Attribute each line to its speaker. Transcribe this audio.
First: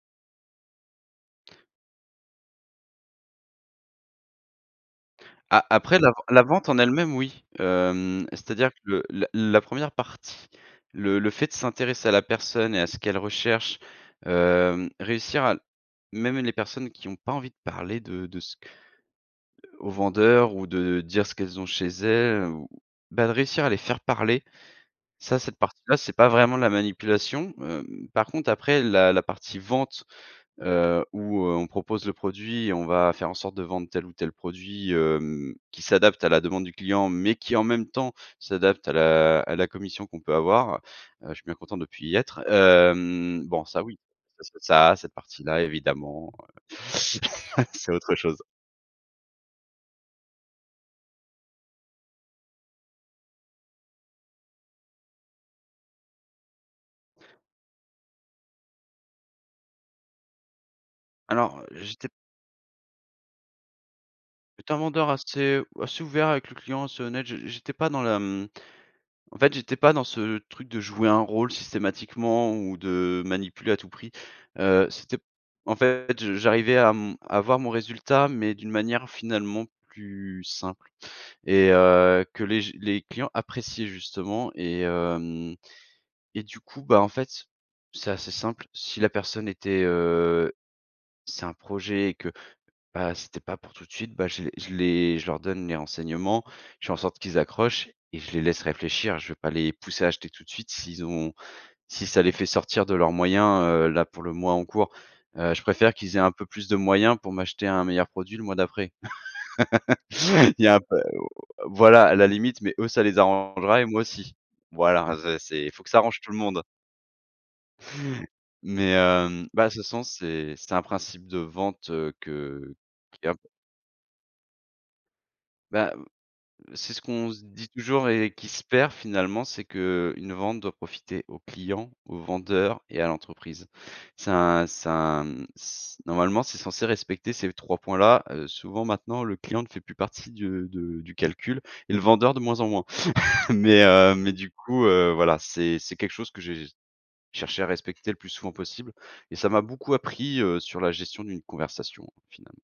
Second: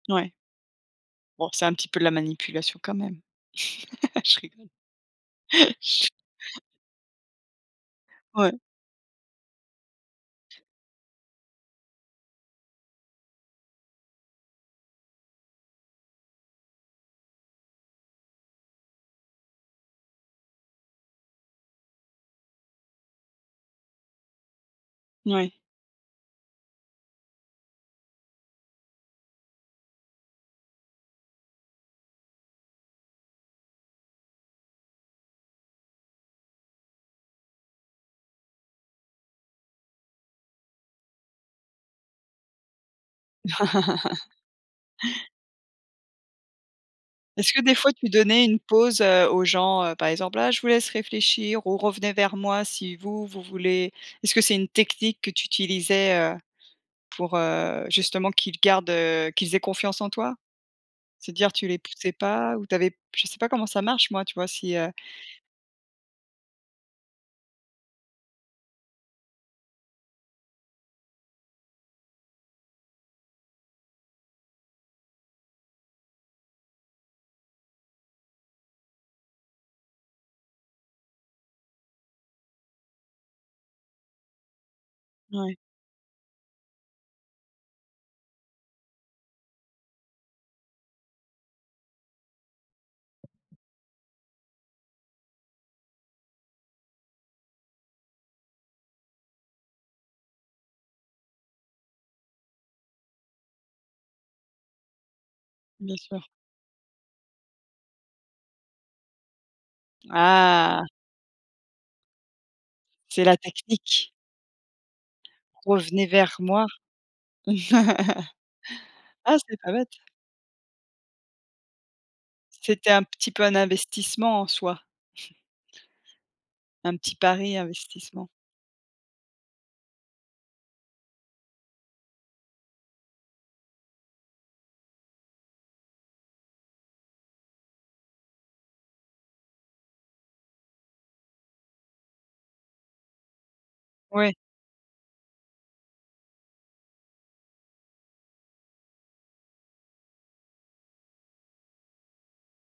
Speaker 1: Ouais. Bon c'est un petit peu de la manipulation quand même. Je rigole.
Speaker 2: A après la ven la vente en elle-même oui. Hem,
Speaker 1: Ouais.
Speaker 2: c'est-à-dire que le la 1re partie, le le fait de s'intéresser à la personne et à ce qu'elle recherche, hem, réussir à l même les personnes qui ont pas envie de parler de de ce que aux vendeurs ou de dire ce qu'elles ont chez elles, ou ben, de réussir à les faire parler, ça
Speaker 1: Ouais.
Speaker 2: cette partie là, c'est pas vraiment de la manipulation. Hem, par contre après la la partie vente, heu, où, heu, on propose le produit et on va faire en sorte de vendre tel ou tel produit, hem, qui s'adapte à la demande du client, mais qui en même temps s'adapte à la à la commission qu'on peut avoir, heu je suis bien content de plus y être, hem bon ça oui. Ça ça ça cette partie-là évidemment, heu,
Speaker 1: Est-ce que des
Speaker 2: c'est
Speaker 1: fois tu
Speaker 2: autre chose.
Speaker 1: donnais une pause, heu, aux gens, heu, par exemple: «Ah je vous laisse réfléchir ou revenez vers moi si vous vous voulez»? Est-ce que c'est une technique que tu utilisais, heu, pour, heu, justement qu'ils gardent, heu, qu'ils aient confiance en toi? C'est à dire
Speaker 2: Alors
Speaker 1: tu les
Speaker 2: j'étais p
Speaker 1: poussais pas? Ou tu avais p je sais pas comment ça marche moi, tu vois,
Speaker 2: J'étais
Speaker 1: si,
Speaker 2: un
Speaker 1: heu?
Speaker 2: vendeur assez assez ouvert avec le client, assez honnête, je j'étais pas dans la, hem en fait, j'étais pas dans ce truc de jouer un rôle systématiquement ou de manipuler à tout prix, heu. C'était en fait, je j'arrivais à, hem, à avoir mon résultat, mais d'une manière finalement plus simple et heu, que les j les clients appréciaient justement et heu,
Speaker 1: Ouais.
Speaker 2: hem et du coup, bah, en fait, c'est assez simple. Si la personne était, heu c'est un projet et que, bah, c'était pas pour tout de suite, bah, je les je les je leur donne les renseignements, je fais en sorte qu'ils accrochent et je les laisse réfléchir, je vais pas les pousser à acheter tout de suite. S'ils ont si ça les fait sortir de leurs moyens, heu, là pour le mois en cours, heu, je préfère
Speaker 1: Bien
Speaker 2: qu'ils aient
Speaker 1: sûr.
Speaker 2: un peu plus de moyens pour m'acheter un meilleur produit le mois d'après. Il y a un
Speaker 1: Ah!
Speaker 2: p heu, voilà à la limite, mais eux ça les
Speaker 1: C'est la
Speaker 2: arrangera et moi
Speaker 1: technique.
Speaker 2: aussi. Voilà, ze c'est il faut que ça
Speaker 1: Revenez
Speaker 2: arrange tout
Speaker 1: vers
Speaker 2: le monde.
Speaker 1: moi.
Speaker 2: Mais,
Speaker 1: Ah
Speaker 2: hem,
Speaker 1: c'est
Speaker 2: bah
Speaker 1: pas
Speaker 2: de toute
Speaker 1: bête.
Speaker 2: façon, c'est c'est un principe de vente, heu, que
Speaker 1: C'était un
Speaker 2: qui
Speaker 1: petit
Speaker 2: un
Speaker 1: peu
Speaker 2: p
Speaker 1: un investissement en soi.
Speaker 2: Ben, heu, c'est
Speaker 1: Un
Speaker 2: ce
Speaker 1: petit
Speaker 2: qu'on se
Speaker 1: pari
Speaker 2: dit toujours
Speaker 1: investissement.
Speaker 2: et qui se perd finalement, c'est qu'une vente doit profiter au client, au vendeur et à l'entreprise. C'est un c'est un c normalement, c'est censé respecter ces 3 points là. Heu, souvent, maintenant le client ne fait plus partie de de du calcul et le vendeur de moins en moins. Mais, heu, mais
Speaker 1: Ouais.
Speaker 2: du coup, heu, voilà c'est c'est quelque chose que j'ai cherché à respecter le plus souvent possible et ça m'a beaucoup appris, heu, sur la gestion d'une conversation finalement.